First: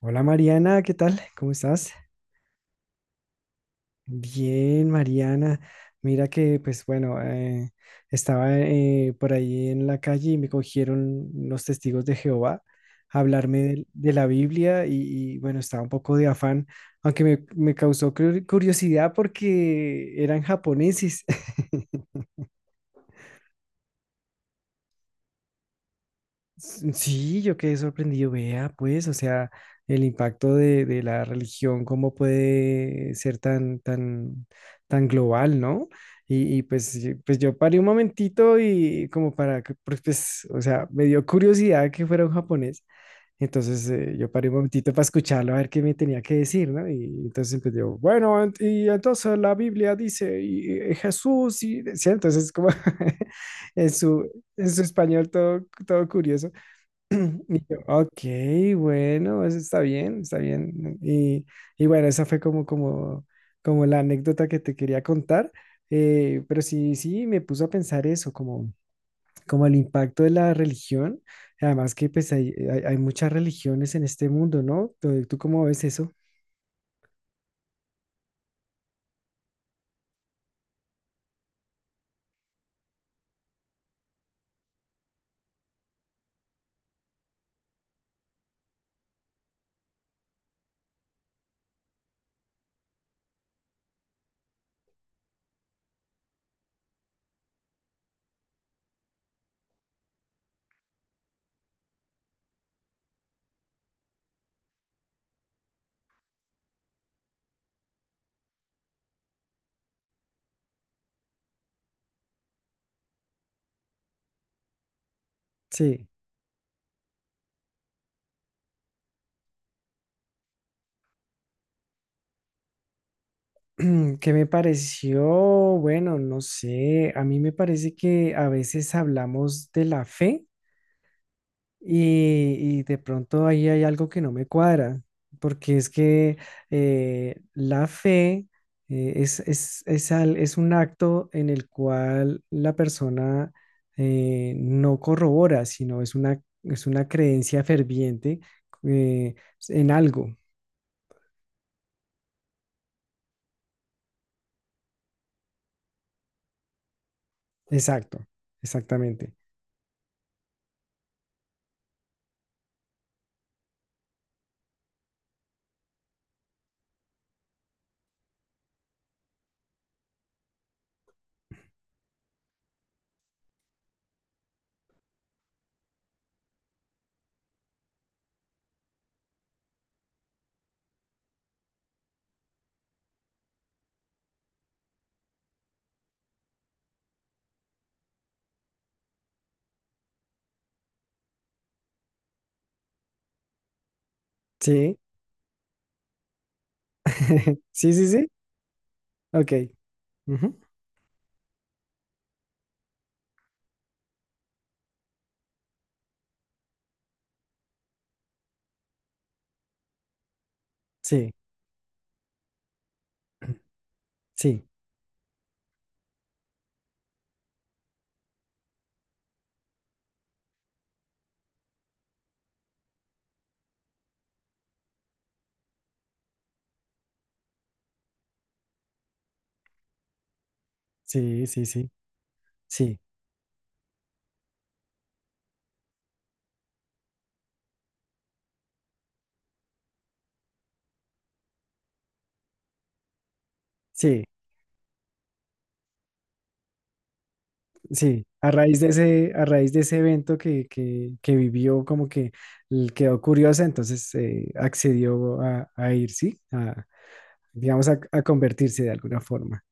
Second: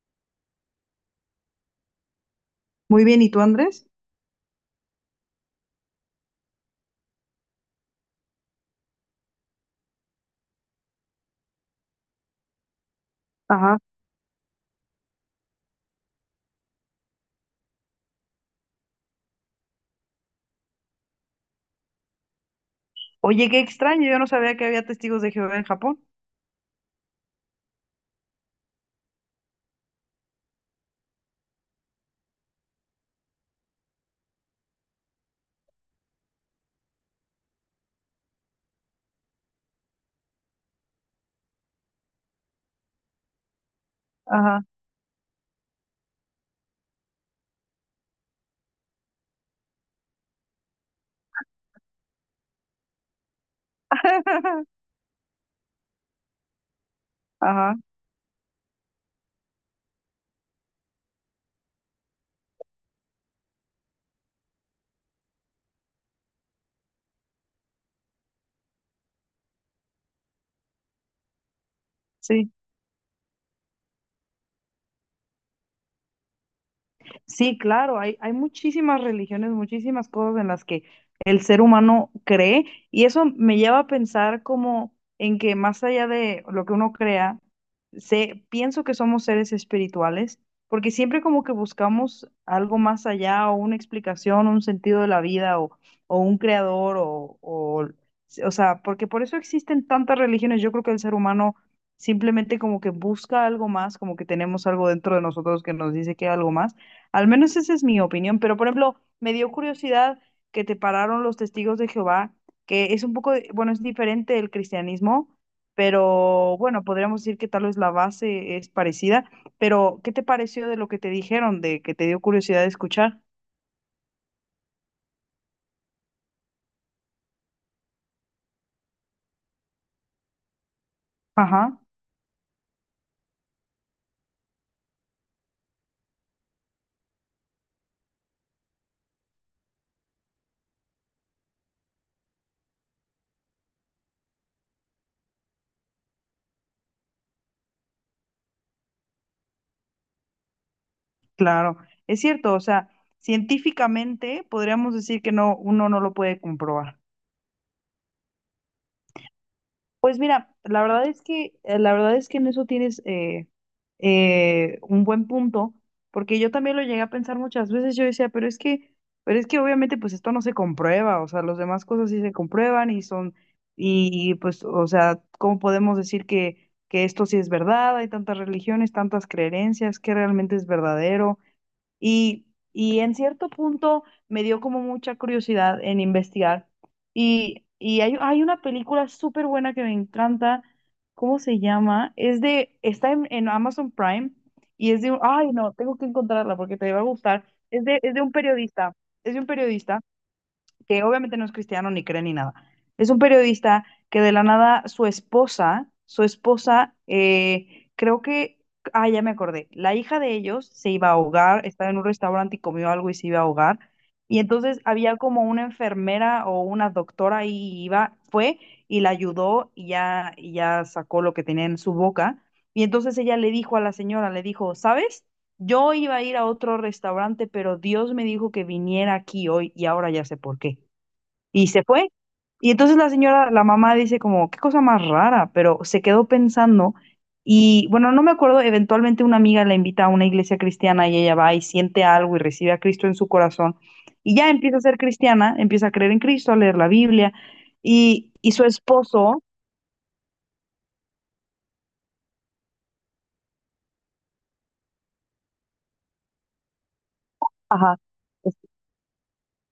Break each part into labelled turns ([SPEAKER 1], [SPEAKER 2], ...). [SPEAKER 1] Hola Mariana, ¿qué tal? ¿Cómo estás?
[SPEAKER 2] Muy bien, ¿y tú, Andrés?
[SPEAKER 1] Bien, Mariana. Mira que, pues bueno, estaba por ahí en la calle y me cogieron los testigos de Jehová a hablarme
[SPEAKER 2] Ajá.
[SPEAKER 1] de la Biblia y bueno, estaba un poco de afán, aunque me causó curiosidad porque eran japoneses.
[SPEAKER 2] Oye, qué extraño, yo no sabía que había testigos de Jehová en Japón.
[SPEAKER 1] Sí, yo quedé sorprendido, vea, pues, o sea, el impacto de la religión, cómo puede ser tan global, ¿no? Y pues sí, pues yo paré un momentito y como para que, pues o sea, me dio curiosidad que fuera un japonés, entonces yo paré un
[SPEAKER 2] Ajá.
[SPEAKER 1] momentito para escucharlo, a ver qué me tenía que decir, ¿no? Y entonces empezó, bueno, y entonces la Biblia dice, y Jesús, y decía, entonces como en en su español todo, todo curioso. Y
[SPEAKER 2] Ajá.
[SPEAKER 1] yo, ok, bueno, eso está bien, está bien. Y bueno, esa fue como la anécdota que te quería contar. Pero sí, sí, me puso a pensar eso, como, como el impacto de la religión. Además que pues
[SPEAKER 2] Sí.
[SPEAKER 1] hay muchas religiones en este mundo, ¿no? ¿Tú ¿cómo ves eso?
[SPEAKER 2] Sí, claro, hay muchísimas religiones, muchísimas cosas en las que el ser humano cree, y eso me lleva a pensar como en que más allá de lo que uno crea, sé, pienso que somos seres espirituales, porque siempre como que buscamos algo más allá, o una explicación, un sentido de la vida, o un creador, o, sea, porque por eso existen tantas religiones. Yo creo que el ser humano simplemente como que busca algo más, como que tenemos algo dentro de nosotros que nos dice que hay algo más. Al menos esa es mi opinión, pero, por ejemplo, me dio curiosidad que te pararon los testigos de Jehová, que es un poco, bueno, es diferente del cristianismo,
[SPEAKER 1] Sí.
[SPEAKER 2] pero bueno, podríamos decir que tal vez la base es parecida, pero ¿qué te pareció de lo que te dijeron, de que te dio curiosidad de escuchar?
[SPEAKER 1] ¿Qué me pareció? Bueno, no sé, a mí me parece que a veces hablamos de la fe.
[SPEAKER 2] Ajá,
[SPEAKER 1] Y de pronto ahí hay algo que no me cuadra, porque es que la fe es un acto en el cual la persona no corrobora, sino es es una creencia ferviente, eh, en algo.
[SPEAKER 2] claro, es cierto, o sea, científicamente podríamos decir que no, uno no lo puede comprobar.
[SPEAKER 1] Exacto, exactamente.
[SPEAKER 2] Pues mira, la verdad es que, en eso tienes, un buen punto, porque yo también lo llegué a pensar muchas veces. Yo decía, pero es que, obviamente pues esto no se comprueba, o sea, las demás cosas sí se comprueban y son, y pues, o sea, ¿cómo podemos decir que, esto sí es verdad? Hay tantas religiones, tantas creencias, que realmente es verdadero? Y, y en cierto punto me dio como mucha curiosidad en investigar. Y hay, una película súper buena que me encanta. ¿Cómo se llama? Está en, Amazon Prime, y
[SPEAKER 1] Sí,
[SPEAKER 2] ay no, tengo que encontrarla porque te va a gustar. Es
[SPEAKER 1] sí,
[SPEAKER 2] de,
[SPEAKER 1] sí,
[SPEAKER 2] es de
[SPEAKER 1] sí.
[SPEAKER 2] un periodista, es de un
[SPEAKER 1] Ok.
[SPEAKER 2] periodista
[SPEAKER 1] Ujú.
[SPEAKER 2] que obviamente no es cristiano, ni cree, ni nada. Es un periodista que, de la nada, su esposa, creo que, ah, ya me acordé, la hija de ellos se iba a
[SPEAKER 1] Sí,
[SPEAKER 2] ahogar. Estaba en un restaurante y comió algo y se iba a ahogar. Y
[SPEAKER 1] sí,
[SPEAKER 2] entonces había como una enfermera o una doctora ahí, y fue y la ayudó, y ya, sacó lo que tenía en su boca. Y entonces ella le dijo a la señora, le dijo, "¿Sabes? Yo iba a ir a otro restaurante, pero Dios me dijo que viniera aquí hoy, y ahora ya sé por qué",
[SPEAKER 1] sí, sí,
[SPEAKER 2] y se
[SPEAKER 1] sí,
[SPEAKER 2] fue. Y entonces
[SPEAKER 1] sí,
[SPEAKER 2] la señora, la mamá, dice como, "Qué cosa más rara", pero se quedó pensando. Y bueno, no me acuerdo, eventualmente una amiga la invita a una iglesia cristiana, y ella va y siente algo y recibe a Cristo en su corazón,
[SPEAKER 1] sí.
[SPEAKER 2] y ya empieza a ser cristiana, empieza a creer en Cristo, a leer la Biblia,
[SPEAKER 1] Sí,
[SPEAKER 2] y,
[SPEAKER 1] a
[SPEAKER 2] y su
[SPEAKER 1] raíz de ese,
[SPEAKER 2] esposo.
[SPEAKER 1] a raíz de ese evento que vivió, como que quedó curiosa, entonces accedió a ir, ¿sí? A, digamos,
[SPEAKER 2] Ajá.
[SPEAKER 1] a convertirse de alguna forma.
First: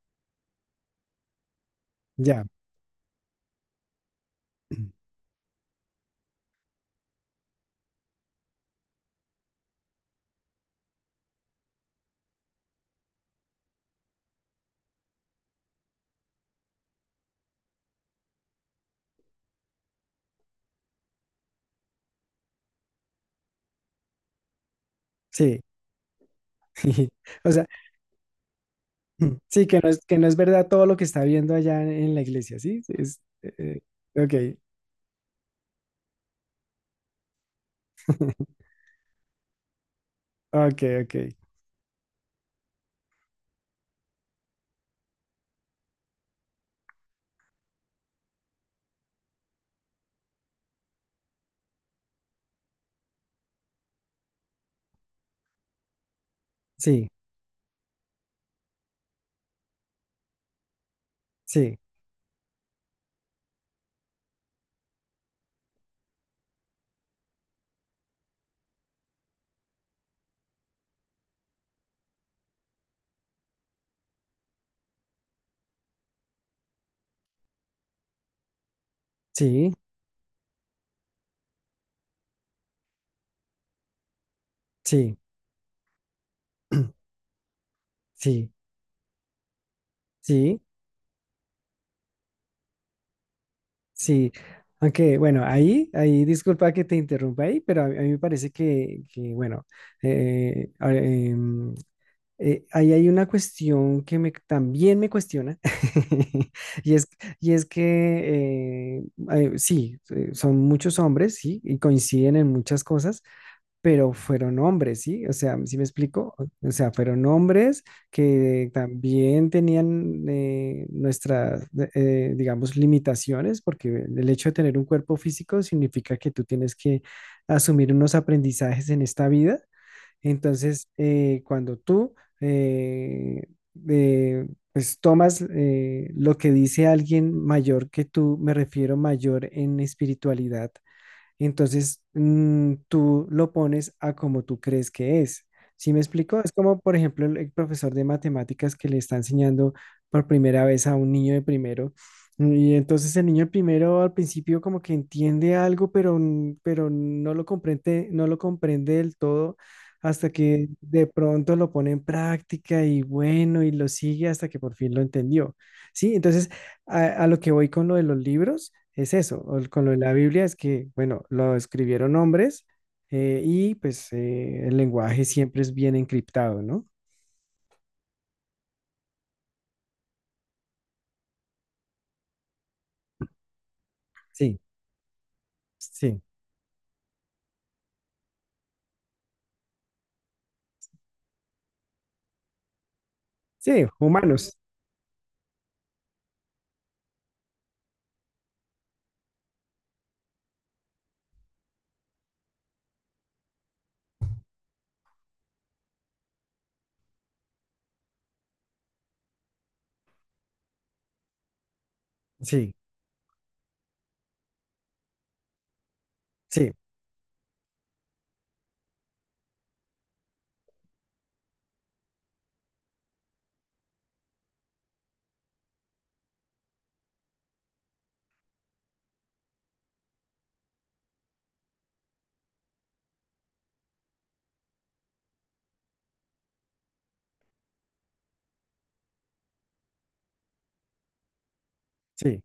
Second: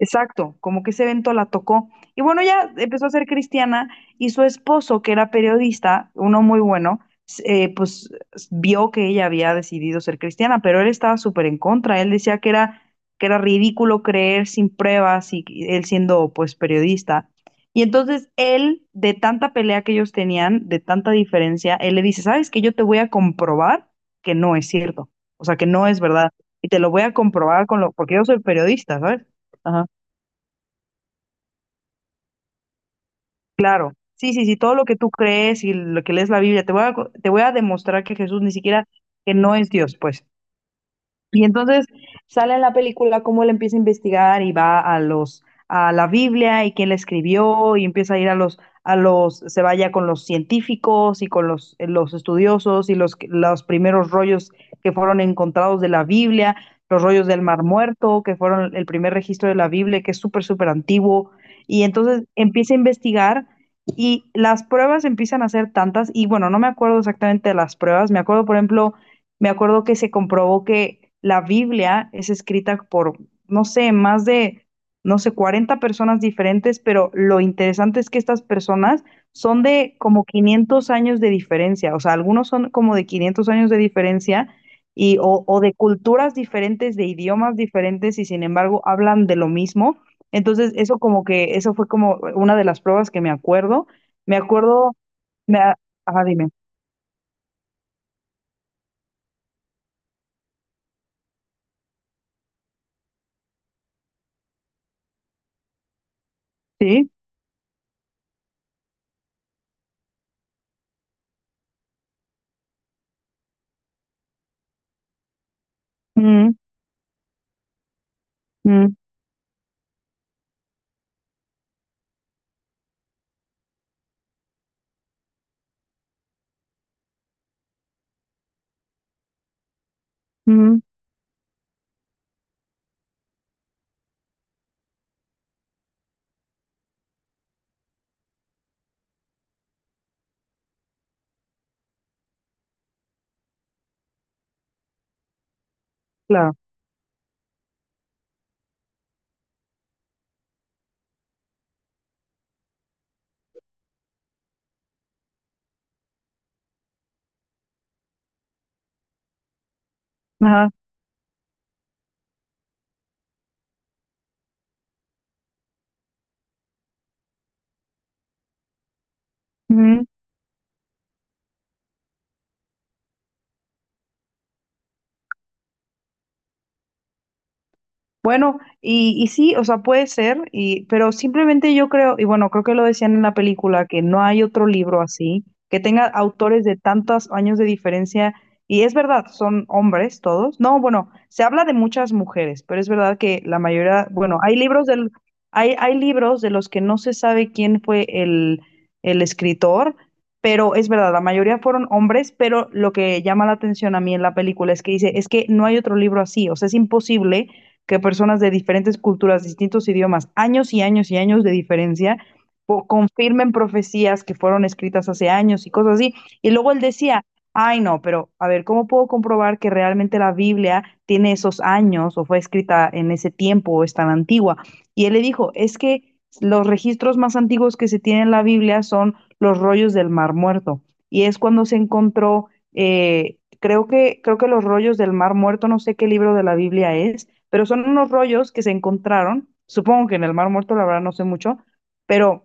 [SPEAKER 2] Exacto, como que ese evento la tocó. Y bueno,
[SPEAKER 1] Ya,
[SPEAKER 2] ya empezó a ser cristiana, y su esposo, que era periodista, uno muy bueno, pues vio que ella había decidido ser cristiana, pero él estaba súper en contra. Él decía que era, ridículo creer sin pruebas, y él siendo pues periodista. Y entonces él, de tanta pelea que ellos tenían, de tanta diferencia, él le dice, "¿Sabes que Yo te voy a comprobar que no es cierto, o sea,
[SPEAKER 1] sí.
[SPEAKER 2] que no es verdad. Y te lo voy a
[SPEAKER 1] O sea,
[SPEAKER 2] comprobar porque yo soy periodista, ¿sabes?
[SPEAKER 1] sí,
[SPEAKER 2] Ajá.
[SPEAKER 1] que no es verdad todo lo que está viendo allá en la iglesia, ¿sí? Es,
[SPEAKER 2] Claro. Sí, sí, sí,
[SPEAKER 1] ok,
[SPEAKER 2] todo lo que tú crees y lo que lees la Biblia, te voy a, te voy a demostrar que Jesús ni siquiera, que no es Dios, pues".
[SPEAKER 1] ok, ok.
[SPEAKER 2] Y entonces sale en la película cómo él empieza a investigar, y va a los a la Biblia, y quién la escribió, y empieza a ir a los se vaya con los científicos, y con los estudiosos, y los primeros rollos que fueron encontrados de la Biblia, los
[SPEAKER 1] Sí,
[SPEAKER 2] rollos del Mar Muerto, que fueron el primer registro de la Biblia, que es súper súper antiguo.
[SPEAKER 1] sí,
[SPEAKER 2] Y entonces empieza a investigar, y las pruebas empiezan a ser tantas. Y bueno, no me acuerdo exactamente de las pruebas. Me acuerdo, por ejemplo, me acuerdo que se comprobó que la Biblia es escrita por, no sé, más de, no sé, 40 personas diferentes, pero lo interesante es que estas personas son
[SPEAKER 1] sí,
[SPEAKER 2] de como 500 años de diferencia, o sea, algunos son como de 500 años de diferencia,
[SPEAKER 1] sí,
[SPEAKER 2] o de culturas diferentes, de idiomas diferentes, y sin
[SPEAKER 1] sí,
[SPEAKER 2] embargo hablan de lo mismo.
[SPEAKER 1] sí.
[SPEAKER 2] Entonces, eso fue como una de las pruebas que me acuerdo.
[SPEAKER 1] Sí,
[SPEAKER 2] Me acuerdo,
[SPEAKER 1] aunque bueno,
[SPEAKER 2] me, a- ajá, dime.
[SPEAKER 1] disculpa que te interrumpa ahí, pero a mí me parece bueno, eh, a- em, ahí hay una cuestión que me, también me cuestiona, y es,
[SPEAKER 2] Sí.
[SPEAKER 1] y es que sí, son muchos hombres, sí, y coinciden en muchas cosas, pero fueron hombres, ¿sí? O sea, ¿sí me explico?
[SPEAKER 2] Mm,
[SPEAKER 1] O sea, fueron hombres que
[SPEAKER 2] mm,
[SPEAKER 1] también tenían nuestras, digamos, limitaciones, porque el hecho de tener un cuerpo físico significa que tú tienes que asumir unos aprendizajes en esta vida.
[SPEAKER 2] mm.
[SPEAKER 1] Entonces, cuando tú, eh, pues tomas lo que dice alguien mayor que tú, me refiero mayor en espiritualidad, entonces, tú lo pones a como tú crees que es. ¿Sí me explico? Es
[SPEAKER 2] Claro.
[SPEAKER 1] como, por ejemplo, el profesor de matemáticas que le está enseñando por primera vez a un niño de primero. Y entonces el niño de primero al principio como que entiende algo, pero, pero no lo comprende, no lo comprende del todo hasta que
[SPEAKER 2] Ajá.
[SPEAKER 1] de pronto lo pone en práctica y bueno, y lo sigue hasta que por fin lo entendió. Sí, entonces a lo que voy con lo de los libros. Es eso, o con lo de
[SPEAKER 2] Ujú.
[SPEAKER 1] la Biblia es que, bueno, lo escribieron hombres, y pues el lenguaje siempre es bien encriptado, ¿no?
[SPEAKER 2] Bueno, y sí, o sea, puede ser, pero simplemente yo creo, y bueno, creo que lo decían en la película, que no hay
[SPEAKER 1] Sí,
[SPEAKER 2] otro libro así, que tenga
[SPEAKER 1] sí,
[SPEAKER 2] autores de tantos años de diferencia. Y es verdad, son hombres todos. No, bueno, se habla de muchas mujeres, pero es verdad que la
[SPEAKER 1] sí,
[SPEAKER 2] mayoría, bueno, hay
[SPEAKER 1] humanos,
[SPEAKER 2] libros del, hay, hay libros de los que no se sabe quién fue el, escritor, pero es verdad, la mayoría fueron hombres. Pero lo que llama la atención a mí en la película es que dice, es que no hay otro libro así, o sea, es imposible que personas de diferentes culturas, distintos idiomas, años y años y años de diferencia,
[SPEAKER 1] sí,
[SPEAKER 2] confirmen profecías que fueron escritas hace años, y cosas así. Y luego
[SPEAKER 1] sí,
[SPEAKER 2] él decía, "Ay no, pero a ver, ¿cómo puedo comprobar que realmente la Biblia tiene esos años, o fue escrita en ese tiempo, o es tan antigua?". Y él le dijo, es que los registros más antiguos que se tienen en la Biblia son los rollos del Mar Muerto. Y es cuando se encontró, creo que los rollos del Mar Muerto, no sé qué libro de la Biblia es, pero son unos rollos que se encontraron, supongo que en el Mar Muerto, la verdad no sé mucho,
[SPEAKER 1] sí,
[SPEAKER 2] pero,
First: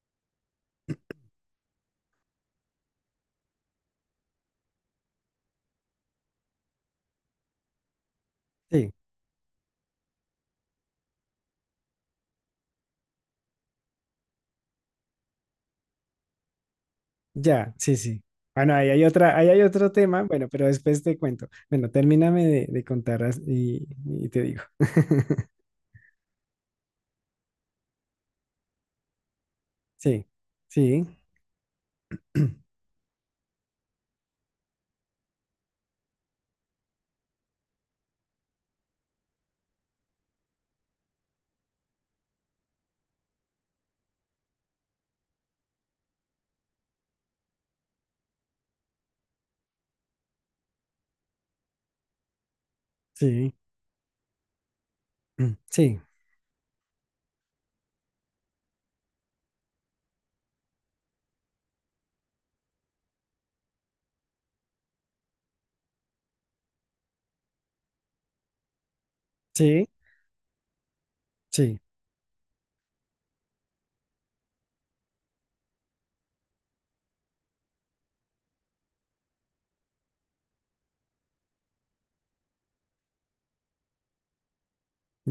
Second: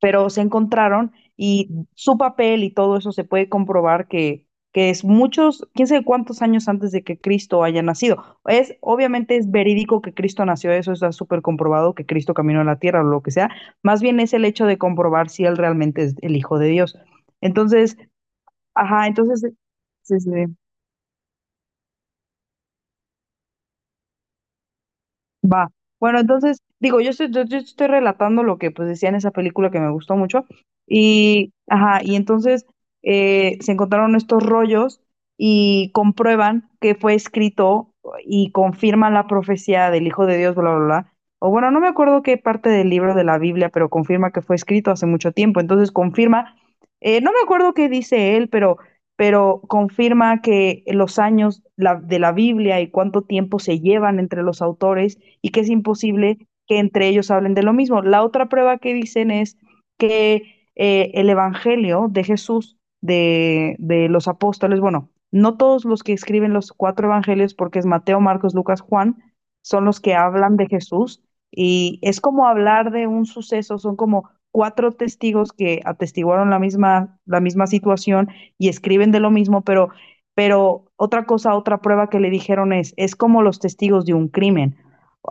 [SPEAKER 2] se encontraron, y su papel y todo eso se puede comprobar que, es muchos, quién sabe cuántos años antes de que Cristo haya nacido.
[SPEAKER 1] sí,
[SPEAKER 2] Obviamente es verídico que Cristo nació, eso está súper comprobado, que Cristo caminó a la tierra o lo que sea. Más bien es el hecho de comprobar si él realmente es el Hijo de Dios.
[SPEAKER 1] ya, sí,
[SPEAKER 2] Entonces,
[SPEAKER 1] sí. Bueno,
[SPEAKER 2] ajá, entonces,
[SPEAKER 1] ahí hay otro
[SPEAKER 2] sí,
[SPEAKER 1] tema,
[SPEAKER 2] sí.
[SPEAKER 1] bueno, pero después te cuento. Bueno, termíname de contar y te digo.
[SPEAKER 2] Va. Bueno, entonces, digo, yo estoy relatando lo que pues decía en esa película que me gustó
[SPEAKER 1] Sí,
[SPEAKER 2] mucho.
[SPEAKER 1] sí,
[SPEAKER 2] Ajá, y entonces, se encontraron estos rollos, y comprueban que fue escrito y confirman la profecía del Hijo de Dios, bla, bla, bla. O bueno, no me acuerdo qué parte del libro de la Biblia, pero confirma que fue escrito hace mucho tiempo. Entonces confirma, no me acuerdo qué dice él, pero, confirma que los años de la Biblia, y cuánto
[SPEAKER 1] sí,
[SPEAKER 2] tiempo se llevan entre los autores, y
[SPEAKER 1] mm,
[SPEAKER 2] que es
[SPEAKER 1] sí,
[SPEAKER 2] imposible que entre ellos hablen de lo mismo. La otra prueba que dicen es que, el Evangelio de Jesús, de los apóstoles, bueno, no todos los que escriben, los cuatro Evangelios, porque es Mateo, Marcos, Lucas, Juan, son
[SPEAKER 1] sí,
[SPEAKER 2] los que hablan de Jesús,
[SPEAKER 1] sí,
[SPEAKER 2] y es como hablar de un suceso, son como cuatro testigos que atestiguaron la misma, situación, y escriben de lo mismo. Pero, otra cosa, otra prueba que le dijeron, es, como los testigos de un crimen.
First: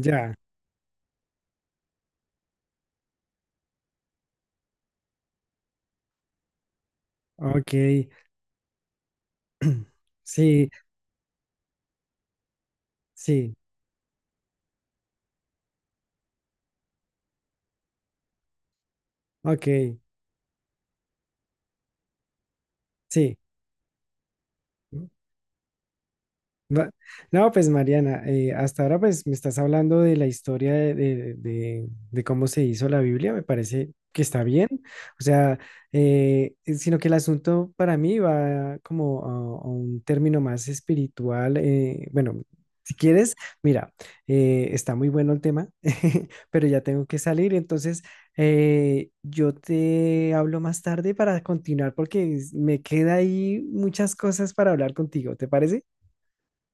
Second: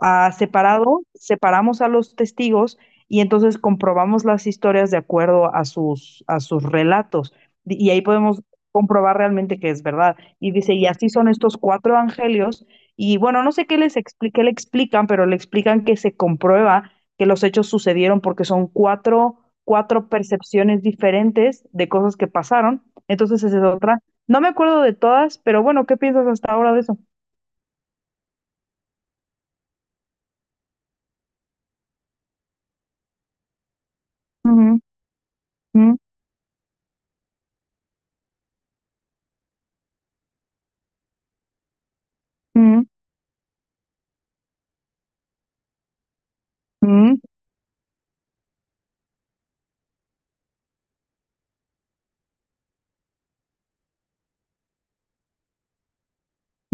[SPEAKER 2] Separamos a los testigos, y entonces comprobamos las historias de acuerdo a sus, relatos.
[SPEAKER 1] ok,
[SPEAKER 2] Y ahí podemos comprobar realmente que es verdad. Y
[SPEAKER 1] sí,
[SPEAKER 2] dice, y así son estos cuatro evangelios. Y bueno, no
[SPEAKER 1] sí,
[SPEAKER 2] sé qué le explican, pero le explican que se comprueba que los hechos sucedieron, porque son cuatro,
[SPEAKER 1] ok,
[SPEAKER 2] percepciones diferentes de cosas que pasaron.
[SPEAKER 1] sí.
[SPEAKER 2] Entonces, esa es otra. No me acuerdo de todas, pero bueno, ¿qué piensas hasta ahora de
[SPEAKER 1] Va-
[SPEAKER 2] eso?
[SPEAKER 1] No, pues Mariana, hasta ahora pues me estás hablando de la historia de cómo se hizo la Biblia, me parece que está
[SPEAKER 2] Uh
[SPEAKER 1] bien,
[SPEAKER 2] -huh.
[SPEAKER 1] o sea,
[SPEAKER 2] Uh
[SPEAKER 1] sino que el asunto para mí va como a un término más espiritual, bueno,
[SPEAKER 2] -huh.
[SPEAKER 1] si quieres, mira, está muy bueno el tema, pero ya
[SPEAKER 2] Uh
[SPEAKER 1] tengo
[SPEAKER 2] -huh.
[SPEAKER 1] que salir, entonces yo te hablo más tarde para continuar porque me queda ahí muchas cosas para hablar contigo, ¿te parece?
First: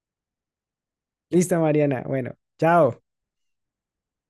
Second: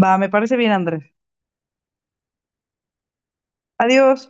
[SPEAKER 2] Va, me parece bien, Andrés.
[SPEAKER 1] Listo, Mariana. Bueno, chao.
[SPEAKER 2] Adiós.